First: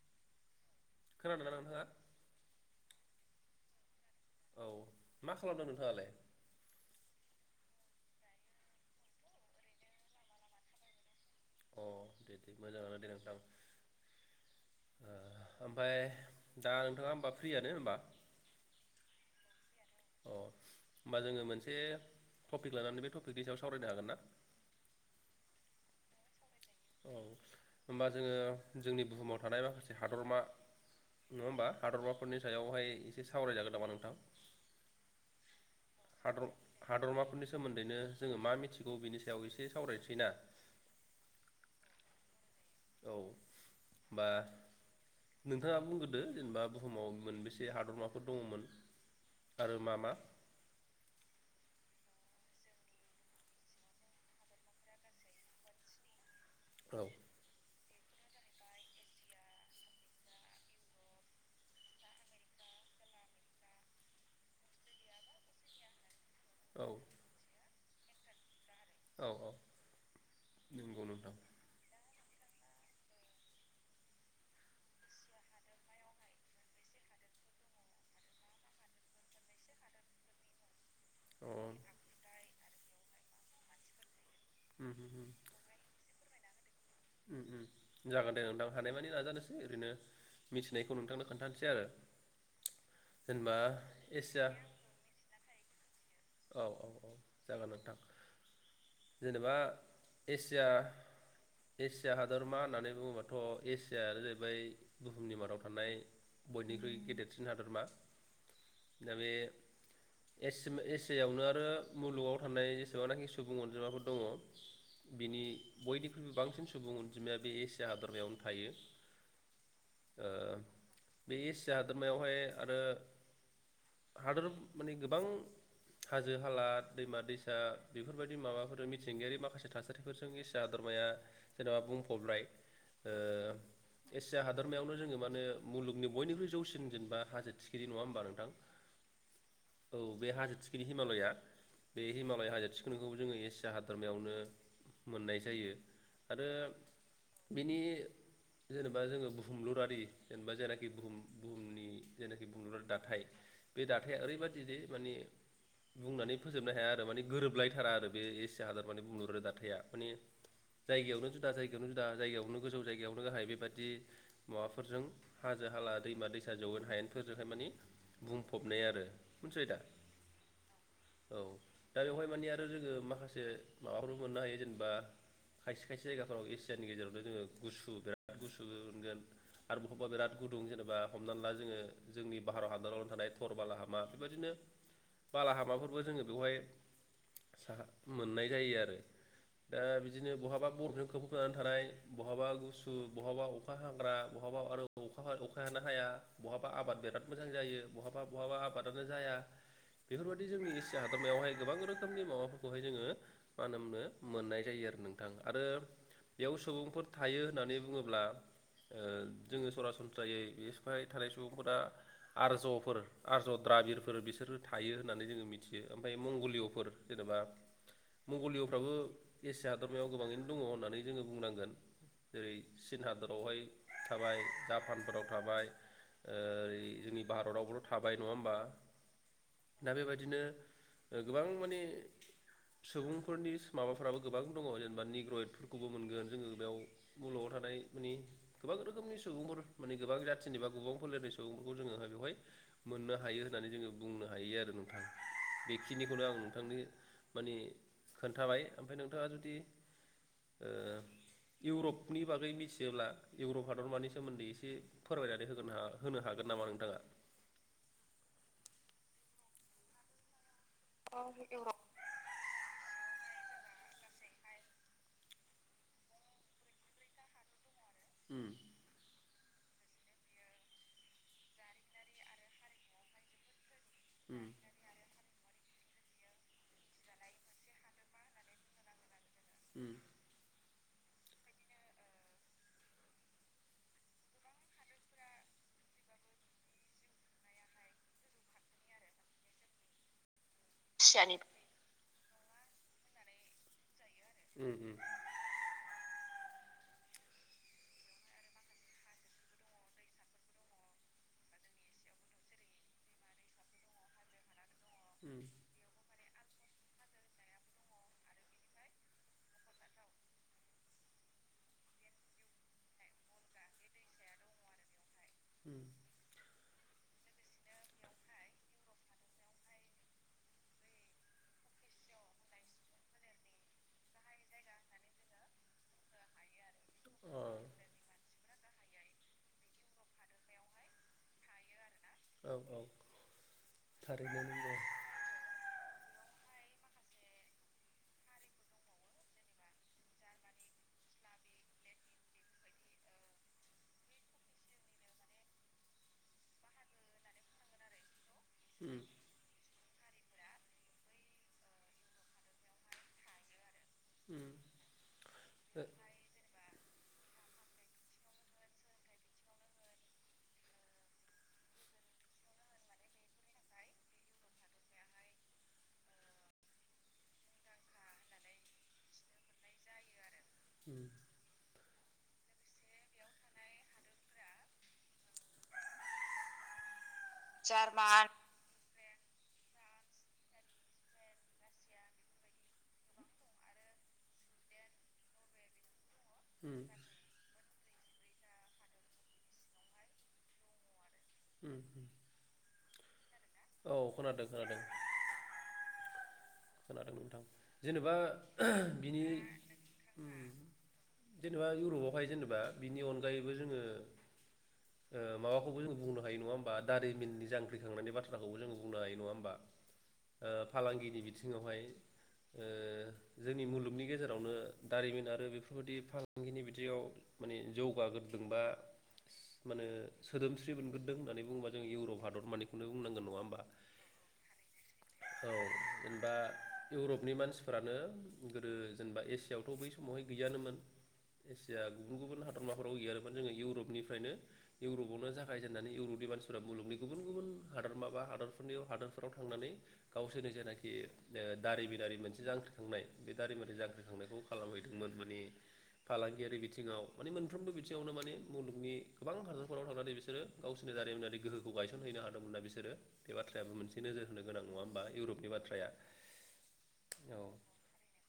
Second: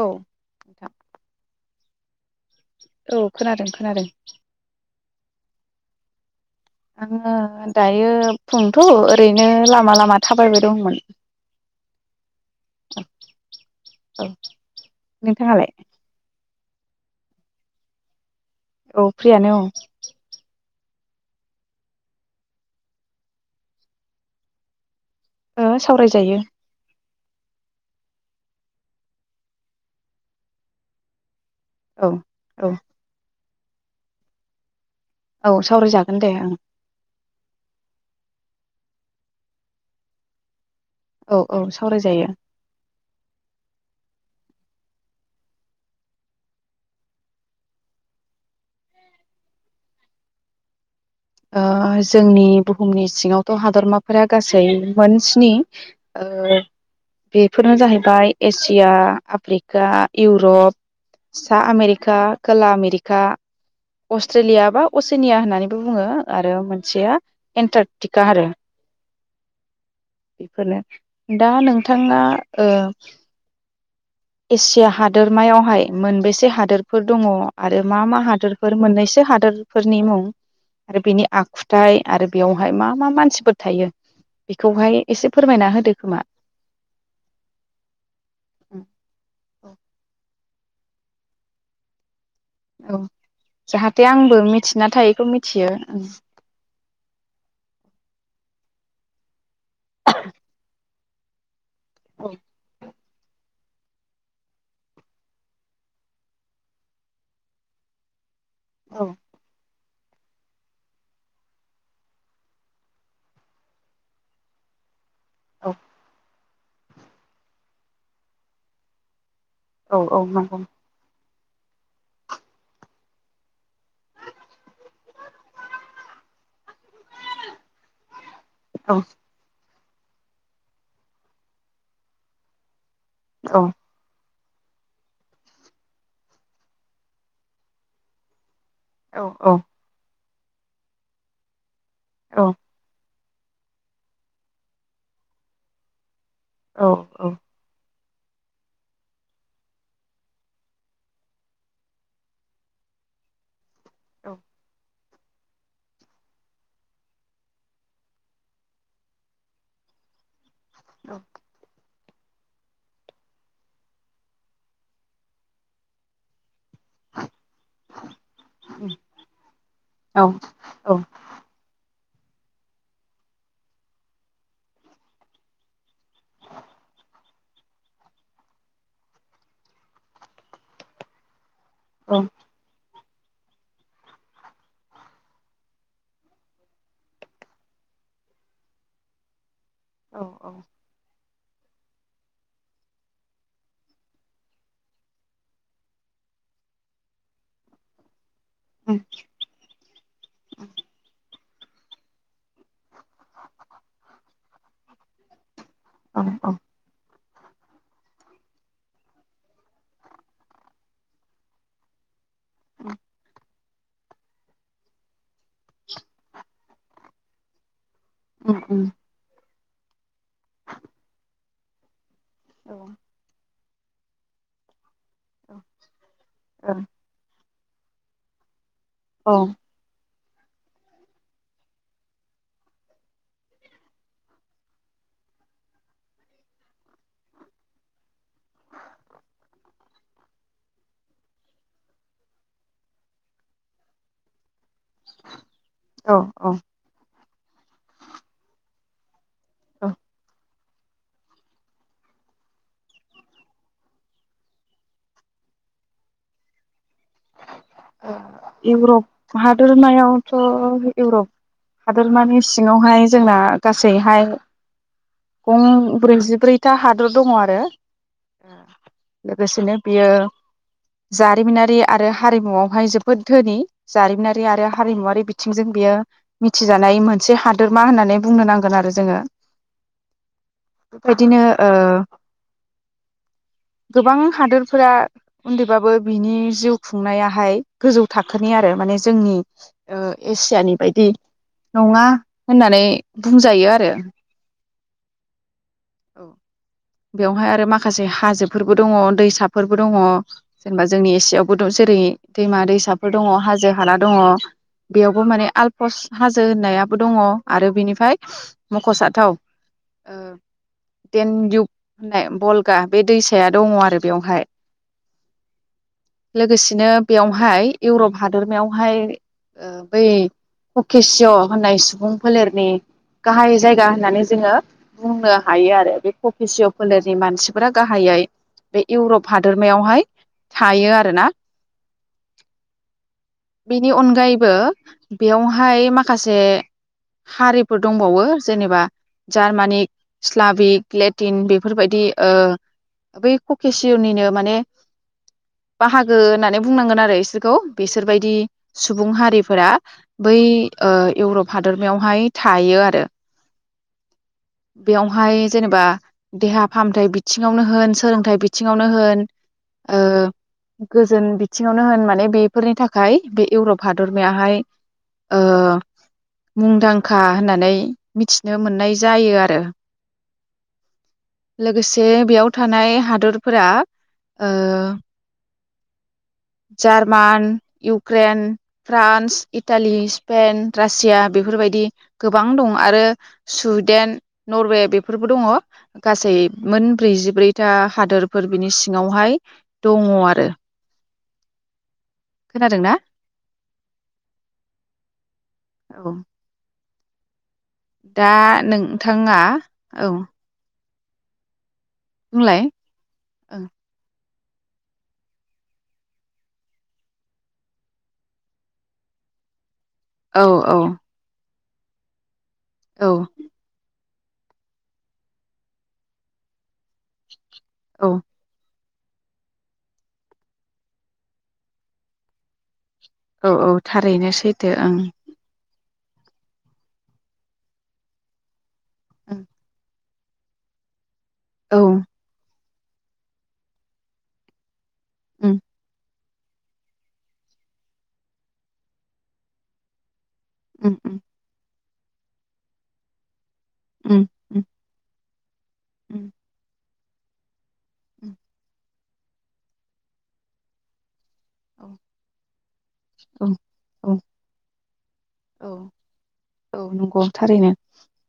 औ। खोनादोंना‌ नोंथाङा? औ खोनादों खोनादों। औ मा खालामदों नोंथाङालाय? आङो दायो फुंथ' ओरैनो लामा लामा थाबायबाय दंमोन। अ दे दे मोजाङानो दे नोंथां औ नोंथाङालाय ओमफाय। दा नोंथाङा होमबा फ्रियानो हमबा? औ फ्रियानो औ। होमबा जोङो मोनसे थफिक लानानै बे थफिकनि सायाव सावरायनो हागोन ना। ओ सावरायजायो। औ होमबा जोङो जोंनि बुहुमाव थानाय माखासे हादरमा। नङा होमबा औ हादरबाफोरनि औ सायावहाय एसे सावरायजागोन नामा नोंथां। औ। सावरायजागोन दे हादर ओं हादरमाफोरनि सोमोन्दैनो जोङो मा मिथिगौ बिनि सायाव एसे सावरायसैना। औ औ सावरायजायो। औ होमबा नोंथाङा बुंग्रोदो जेनेबा बुहुमाव मोनबेसे हादरमाफोर दङमोन आरो मा मा? ओ जोंनि बुहुमनि सिङावथ' हादरमाफोरा गासै मोन स्नि ओ औ बेफोरनो जाहै बाय एसिया आफ्रिका इउरप सा आमेरिका खोला आमेरिका अस्ट्रेलिया बा असिनिया होननानैबो बु बुङो आरो औ मोनसेया एन्टारकटिका आरो। औ औ बेफोरनो नंगौ नोंथां दा नोंथाङा। ओ एसिया हादोरमायावहाय मोनबेसे हादोरफोर दङ आरो मा मा हादोरफोर मोननैसो हादोरफोरनि मुं आरो बिनि अ आखुथाइ आरो बेयावहाय मा मा मानसिफोर थायो। उम बेखौहाय एसे फोरमायना होदो खोमा। होम होम जागोन दे नोंथां हानायमानि नाजानोसै ओरैनो। मिथिनायखौ नोंथांनो खोन्थानोसै आरो। औ जेनेबा जाहाथे आंबो एसिया मिथिना थायैखौ मिथियो ओं। औ औ औ जागोन नोंथां जेनेबा एसिया एसिया औ हादरमा होननानै बुङोबाथ'। एसियानो जाहैबाय बुहुमनि मादाव थानाय बयनिख्रुइ गेदेरसिन हादोरमा। दा बे एसि मि एस सिटियावनो आरो मुलुगाव थानाय जेसेबांनाखि सुबुं अनजिमाफोर दङ। बिनि औ बयनिख्रुइबो बांसिन सुबुं अनजिमाया बे एसिया हादरमायावनो थायो। औ औ ओ नंगौ। बे एसिया हादोरमायावहाय आरो हादोर माने गोबां हाजो हालाद दैमा दैसा बेफोरबायदि माबाफोर औ मिथिंगायारि माखासे थासारि फोरजों एसिया हादरमाया जेनेबा बुंफबबाय। औ। एसिया हादरमायावनो जोङो मानो मुलुगनि बयनिख्रुइ जौसिन जेनेबा हाजो थिखिरि नङा होमबा नोंथां। औ औ। बे हाजो थिखिनि हिमालया बे औ हिमालय हाजो थिखिनि खौ जोङो एसिया हादरमायावनो मोननाय जायो। आरो औ बिनि जेनेबा जोङो बुहुमलुरारि जेनेबा जायनाखि बुहुम बुहुमनि जेनाखि बुहुमलुरारि दाथाय बे दाथाया औ ओरैबायदिे जि माने बुंनानै फोजोबनो हाया आरो माने गोरोबलायथारा आरो बे एसिया हादर माने बुंहरो दाथायआ माने जायगायावनो जुदा जायगावनो दा जायगायावनो गोजौ जायगायावनो गाहाय बेबायदि माबाफोरजों हाजो हाला दैमा दैसा दा जौयेन हायेनफोरजोंहाय माने बुंफबनाय आरो मोनथिबायदा औ। दा बेवहाय माने आरो जोङो माखासे माबाफोरबो मोननो हायो जेनबा खायसे खायसे जायगाफोराव एसियानि गेजेरावनो जोङो गुसु बिराद गुसु मोनगोन आरो बहाबा बिराद गुदुं जेनेबा हमना ला जोङो जोंनि भारत हादराव थानाय थर बालाहलामा बेबायदिनो बाला हामाफोरबो जोङो बेवहाय साहा मोननाय जायो आरो। दा बिदिनो औ बहाबा बरफजों खोब फोन थानाय बहाबा गुसु बहाबा अखा हाग्रा बहाबा आरो अखा अखा हानो हाया बहाबा आबाद बिराद मोजां जायो बहाबा बहाबा आबादानो जाया बेफोरबायदि जोंनि एसिया हादर मायावहाय गोबां रोखोमनि माबाफोरखौहाय जोङो मा होनोमनो मोननाय जायो आरो नोंथां। आरो बेयाव सुबुंफोर थायो होननानै बुङोब्ला ओ जोङो सरासनस्रायै बे सिफाय थानाय सुबुंफोरा आरज'फोर आरज' द्राबिरफोर बिसोरो थायो होननानै जोङो मिथियो ओमफ्राय मंगलिय'फोर जेनेबा मंगलिय'फ्राबो एस आदरमायाव गोबाङैनो दङ होननानै जोङो बुंनांगोन जेरै औ चीन हादरावहाय थाबाय दाब भुटानफोराव थाबाय ओ जोंनि भारताव हल' थाबाय नङा होमबा औ दा बेबादि नो गोबां माने सुबुंफोरनि माबाफोराबो गोबां दङ जेनेबा निग्रयेदफोरखौबो मोनगोन जोङो बेयाव मुलुगाव थानाय माने गोबां रोखोमनि सुबुंफोर माने गोबां जाथिनि बा गोबां फोलेरनि सुबुंफोरखौ जोङो बेवहाय मोननो हायो होननानै जोङो बुंनो हायो आरो नों थां औ बेखिनिखौनो आं नोंथांनो माने खोन्थाबाय ओमफ्राय नों थाङा जुदि औ ओ इउरपनि बागै मिथियोब्ला इउरप हादरमानि सोमोन्दै एसे फोरमायनानै होगोन होनो हागोन नामा नोंथाङा। अ इउरप हादरमायावथ' इउरप हादोरमानि सिङावहाय जोंना गासैहाय गं ब्रैजिब्रैथा हादर दङ आरो उम आ लोगोसेनो बियो जारिमिनारि आरो हारिमुआवहाय जोबोद धोनि उम जारिमिनारि आरो हारिमुवारि बिथिंजों बेयो मिथिजानाय मोनसे हादोरमा होननानै बुंनो नांगोन आरो जोङो उम बेबायदिनो ओ गोबां हादरफोरा उन्दैबाबो बिनि जिउ खुंनायाहाय गोजौ थाखोनि आरो माने जोंनि ओ खुदियानि बायदि खुसियानि नङा होननानै बुंजायो आरो उम उम औ बेवहाय आरो माखासे हाजोफोरबो दङ दैसाफोरबो दङ जेनेबा जोंनि एसियायाव जेरै दैमा दैसाफोर दङ हाजो हाला दङ। बेयावबो उम माने आलफस हाजो होननायाबो दङ आरो बिनिफ्राय मख'जाथाव ओ देनदिुुब होननाय बलगा बे दैसाया दङ आरो बेवहाय उ लोगोसेनो बेवहाय इउरप हादोरमायावहाय ओ बै ककेसिय' होननाय सुबुं फोलेरनि गाहाय जायगा होननानै जोङो बुंनो हायो आरो ककेसिय' फोलेरनि अ मानसिफोरा गाहायै बे इउरप हादरमायावहाय थायो आरो ना औ औ बेनि थारैनो अनगायैबो नंगौ बेयावहाय मा माखासे हारिफोर दंबावो जेनेबा जार्मानिक इस्लाबिक लेटिन बेफोरबायदि ओ बै कुकेसियनिनो माने बाहागो होननानै बुंनांगोन आरो इसोरखौ बिसोरबायदि उम सुबुं हारिफोरा बै ओ इउरप हादरमायावहाय थायो आरो उम बेयावहाय जेनेबा ओ देहा फाहामथाइ बिथिङावनो होन सोलोंथाइ बिथिङावनो होन ओ गोजोन बिथिङावनो होन माने बेफोरनि थाखाय बे इउरप हादरमायाहाय ओ मुंदांखा होननानै मिथिनो मोननाय जायो आरो उम लोगोसे जे बेयाव थानाय हादरफोरा ओ जार मान German Ukraine France Italy Spain Russia बेफोरबायदि गोबां दं आरो सुइदेन नरवे बेफोरबो दङ गासै उम मोन ब्रैजिब्रै दा हादोरफोर बिनि सिङाव हाय दङ आरो उम खोनादों ना औ खोनादों खोनादों औ [unintelligible] खोनादों नोंथां जेनेबा दा नोंथाङा औ जेनबा ग्रुपआवहाय जेनेबा बुंलाय बैनि अनगायैबो ओं जोङो ओ माबाखौबो जों बुंनो हायो नङा होमबा दारिमिननि जांख्रिखांनायनि बाथ्राखौबो जों बुंनो हायो नङा होमबा औ ओ औ फालांगिनि बि सिङावहाय औ जोंनि मुलुगनि गेजेराव नो दारिमिन आरो बेफोरबायाददि फालांगिनि बिदियाव माने औ जौगागोरदोंबा माने सोदोमस्रि मोनग्रोदों होन्नानै बुङोबा जों इउरप हादर मानि औ -औ थारैनो सैथो ओं औ जेनेबा इउरपनि मानसिफोरानो गोदो जेनबा एसिया आवथ' बै समावहाय गैयानोमोन एसिया ओं गुबुन -गुबुन हादरमाफोराव गैयानोमोन जोङो इउरपनिफ्रायनो इउरपावनो औ उम जागायजेननानै इउरपनि मानसि मुलुगनि गुबुन गुबुन हादोरमा बा हादोरफोरनि हादोरफोराव थांनानै गावसोरनि ओ उम उम दारिमिन मोनसे जांख्रिखांनाय बे दारिमारि जांख्रिखांनायखौ उम खालामहैदोंमोन माने उम फालांगियारि बिथिङाव माने मोनफ्रबो बि बिथिंआवनो माने उम मुलुगनि गोबां हादरफोराव थांनानै बिसोर गावसिनि दारिमिनारि गोहोखौ गायसन हैैनोदों हादोंमोनना बि बिसोरो बे उम बाथ्रायाबो मोनसे औ नोजोर होनो गोनां नङा होमबा इउरप बे बाथ्रा औ। औ नंगौ थारैनो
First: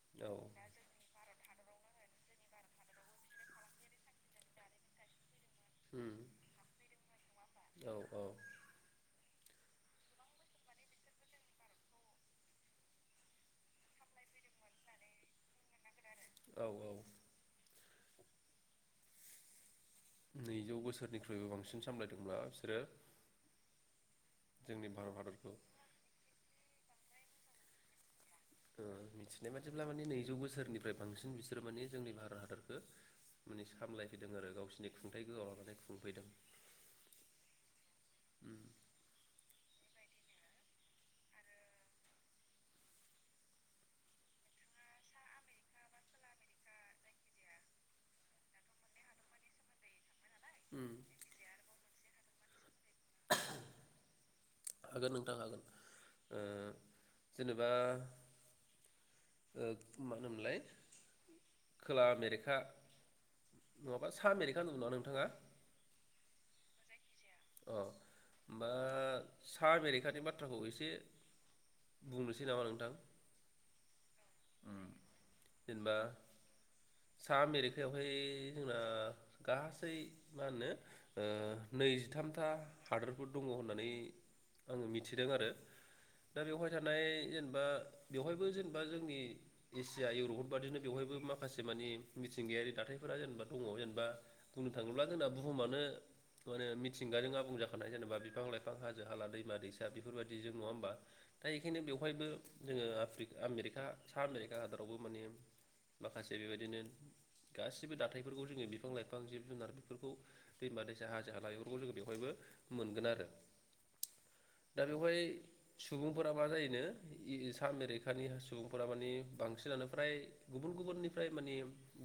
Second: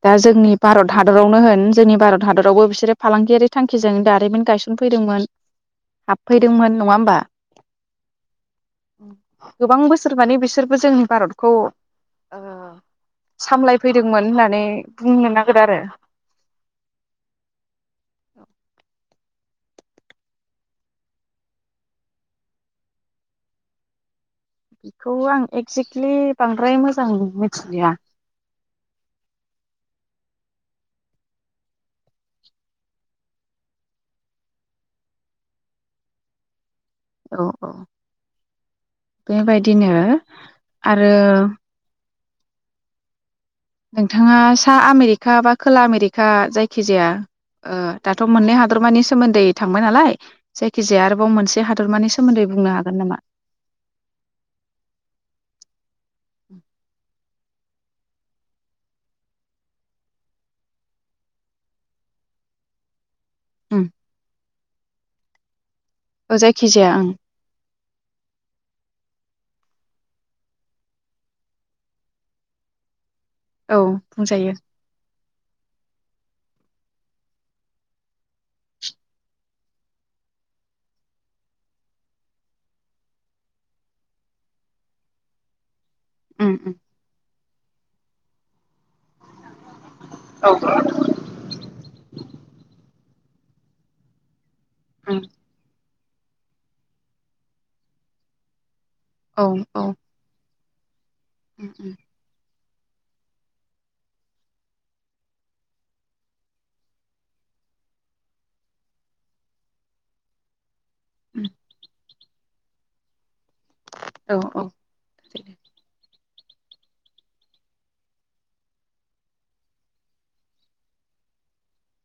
दा औ जोंनि भारत हादरावनो होन जोंनि भारत हादर आवबो बिसोरो फालांगियारि थांखिजों दारिमिन गायसनफैदोंमोन। उम हाबफैदोंमोन नङा होमबा? औ औ गोबां बोसोर मानि बिसोरबो जोंनि भारतखौ सामलायफैदोंमोन होननानै बुंनो नांगोन आरो औ- औ। औ। नैजौ बोसोरनिख्रुइबो बांसिन सामलायदोंब्ला बिसोरो। जोंनि भारत बेखौ आं हादरखौ एक्जेक्टलि बांद्राय मोजां मिथिलिया मिथिनाय बादिब्ला माने नैजौ बोसोरनिफ्राय बांसिन बिसोरो माने जोंनि भारत हादरखौ माने सामलायफैदों आरो गावसिनि खुंथाइ गोहोआव लानानै खुंफैदों। औ -औ उम बेबायदि बिदिनो आरो नोंथाङा सा आमेरिका बा खोला आमेरिका जायखिजाया ओ दाथ' मोननै हादरमानि सोमोन्दै थांबाय नालाय उम जायखिजाया आरोबाव मोनसे बे हादरमानि सोमोन्दै बुंनो हागोन नामा? हागोन नोंथां हागोन ओ जेनेबा ओ मा होनोमोनलाय खोला आमेरिखा उम नङाबा सा मेरिका होनौ नङा नोंथाङा? औ जायखिजाया ओं। अ होमबा सामेरिखानि बाथ्राखौ एसे बुंनोसै नामा नोंथां? औ बुंजायो। जेनेबा सा आमेरिकायावहाय जोंना गासै मा होनो ओ नैजिथाम था हादोरफोर दङ होननानै आङो मिथिदों आरो। दा उम बेवहाय उम थानाय जेन बा बेवहायबो जेनेबा जोंनि एसिया इउरपफोर औ बादिनो बेवहायबो माखासे मानिे मिथिंगायारि दाथाय फोर जेनेबा दङ जेनेबा बुंनो थाङोब्ला उम जोंना बुहुमानो माने मि थिंगाजों आबुंजाखानाय जेनेबा बिफां लाइ फां हाजो हाला औ दैमा औ दैसा बेफोरबायदि जों नङा होमबा? दा उम एखायनो उम बेवहायबो जोङो आफ्रि आमेरिका सा आमेरिका हादरावबो माने माखासे बेबायदिनो गासिबो दाथायफोरखौ जोङो बिफां लाइफां जिब जुनार बेफोरखौ दैमा दैसा हाजो हाला उम बेवहायबो मोनगोन आरो। औ औ दा बेवहाय सुबुं सुबुंफोरा मा जायोनो इ-इसा आमेरिकानि सुबुंफोरा माने बांसिनानो फ्राय गुबुन गुबुननिफ्राय मानि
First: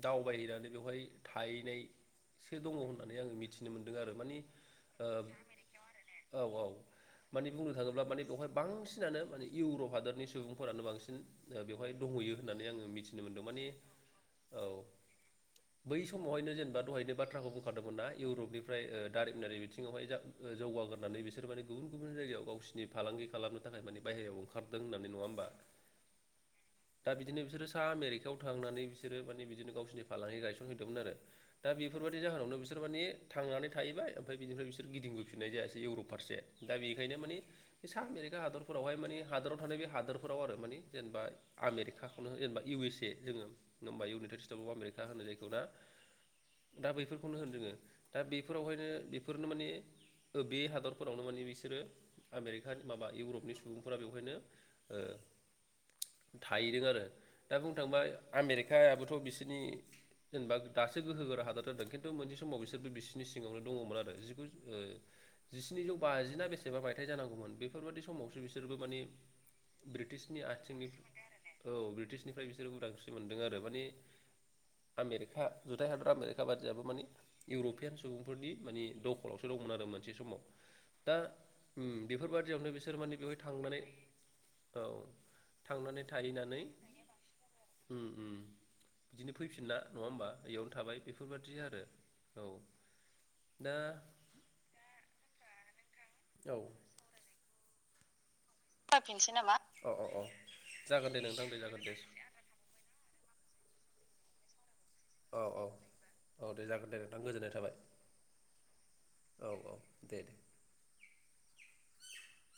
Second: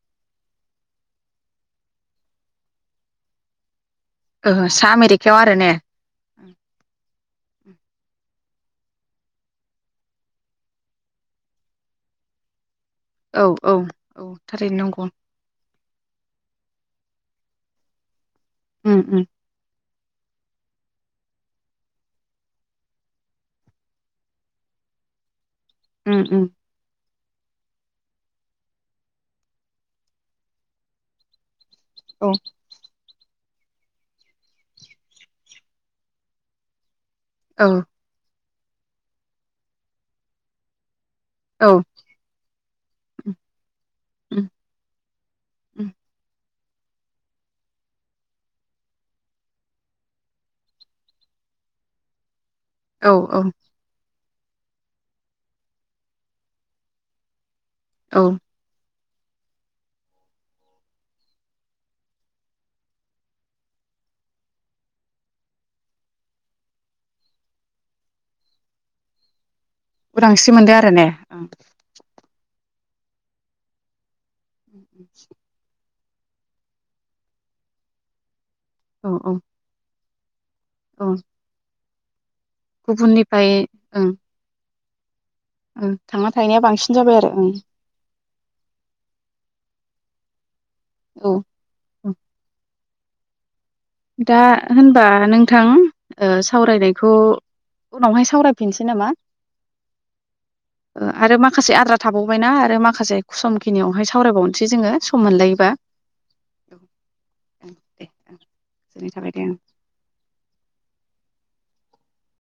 दावबायहैनानै बेवहाय थाहैनायसो दङ होननानै आङो मिथिनो मोन्दों आरो। मानि ओ सा ओ आमेरिकायाव आरो ने। औ उम। औ माने बुंनो थाङोब्ला माने बेवहाय बांसिनानो माने इउरप हादरनि सुबुंफोरानो बांसिन बेवहाय ओ दंहैयो होननानै आङो मि औ औ औ थारैनो नंगौ। बै समावहायनो जेनेबा दहायनो बाथ्राखौ बुंखादोंमोन ना इउरप बेनिफ्राय ओ उम उम [unintelligible] होननानै बि सिङावहाय जा जौगागोन होननानै बिसोर माने गुबुन गुबुन जायगायाव गावसिनि फालांगि खालामनो थाखाय माने बाहेरायाव ओंखारदों होननानै। नङा होमबा? उम उम। दा बिदिनो बिसोरो सा आमेरिकायाव थांनानै बिसोरो माने बिदिनो गावसोरनि फालांगि गायसनहैदोंमोन आरो। दा बेफोरबादि औ जाहोनावनो बिसोर माने थांनानै थाहैबाय ओमफ्राय बिनिफ्राय बिसोर गिदिंबोफिननाय जायासै इउर'प फारसे। दा बे नि माने औ बे सा आमेरिका हादर फोरावहाय माने हादोराव थानाय बे हादोरफोराव आरो माने जेनेबा औ आमेरिकाखौनो जेनेबा इउ एस ए उम जोङो होनबा United um States of America होनो जायखौ ना उम दा बैफोरखौनो होन जोङो दा बे फोरावहायनो बेफोरनो माने बे हादरफोरावनो माने बिसोरो आमेरिकानि माबा औ औ इउरपनि सुबुंफोरा बेवहायनो ओ थाहैदों आरो। दा बुंनो थांबा औ आमेरिकायाबो बोथ' बिसोरनि जेनेबा दासो गोहो गोरा हादर जादों खिन्थु मोनसे समाव बिसोरबो बि नि सिङावनो दङमोन आरो जिगु ओ जिस्निजौ बाजिना बेसेबा मायथाइ जानांगौमोन बेफोरबादि समावसो बिसोरबो माने ब्रिटिशनि उदांस्रि मोनदो आथिंनि आरो ने ओं औ ब्रिटिशनिफ्राय बि सोर उदांस्रि मोनदों आरो माने आमेरिका नि थाय हादर [unintelligible] माने इउरप पियान सुबुंफोरनि माने औ औ दखलावसो दंमोन आरो मान बे समाव औ दा उम बेफोरबादि दियावनो बिसोर माने बेवहाय गुबुननिफ्राय थांनानै औ उम थांनानै थांना थाहैनानै थाहैनाया बांसिन जाबाय आरो ओं उम उम बिदिनो फैफिनला नङा होमबा? बेयावनो थाबाय बेफोरबायदि औ आरो औ दा दा होनबा नोंथां ओ औ सावरायनायखौ उनावहाय सावराय फिनसै नामा जाफिनसै अ अ अ ओ जागोन दे आरो नोंथां दे माखासे जागोन दे आद्रा थाबावबायना आरो माखासे समखिनियावहाय सावरायबावनोसै जोङो सम औ औ मोनलायोबा। औ दे जागोन दे नोंथां गोजोननाय थाबाय। दे जोंनि थाबाय दे औ ओं। औ दे दे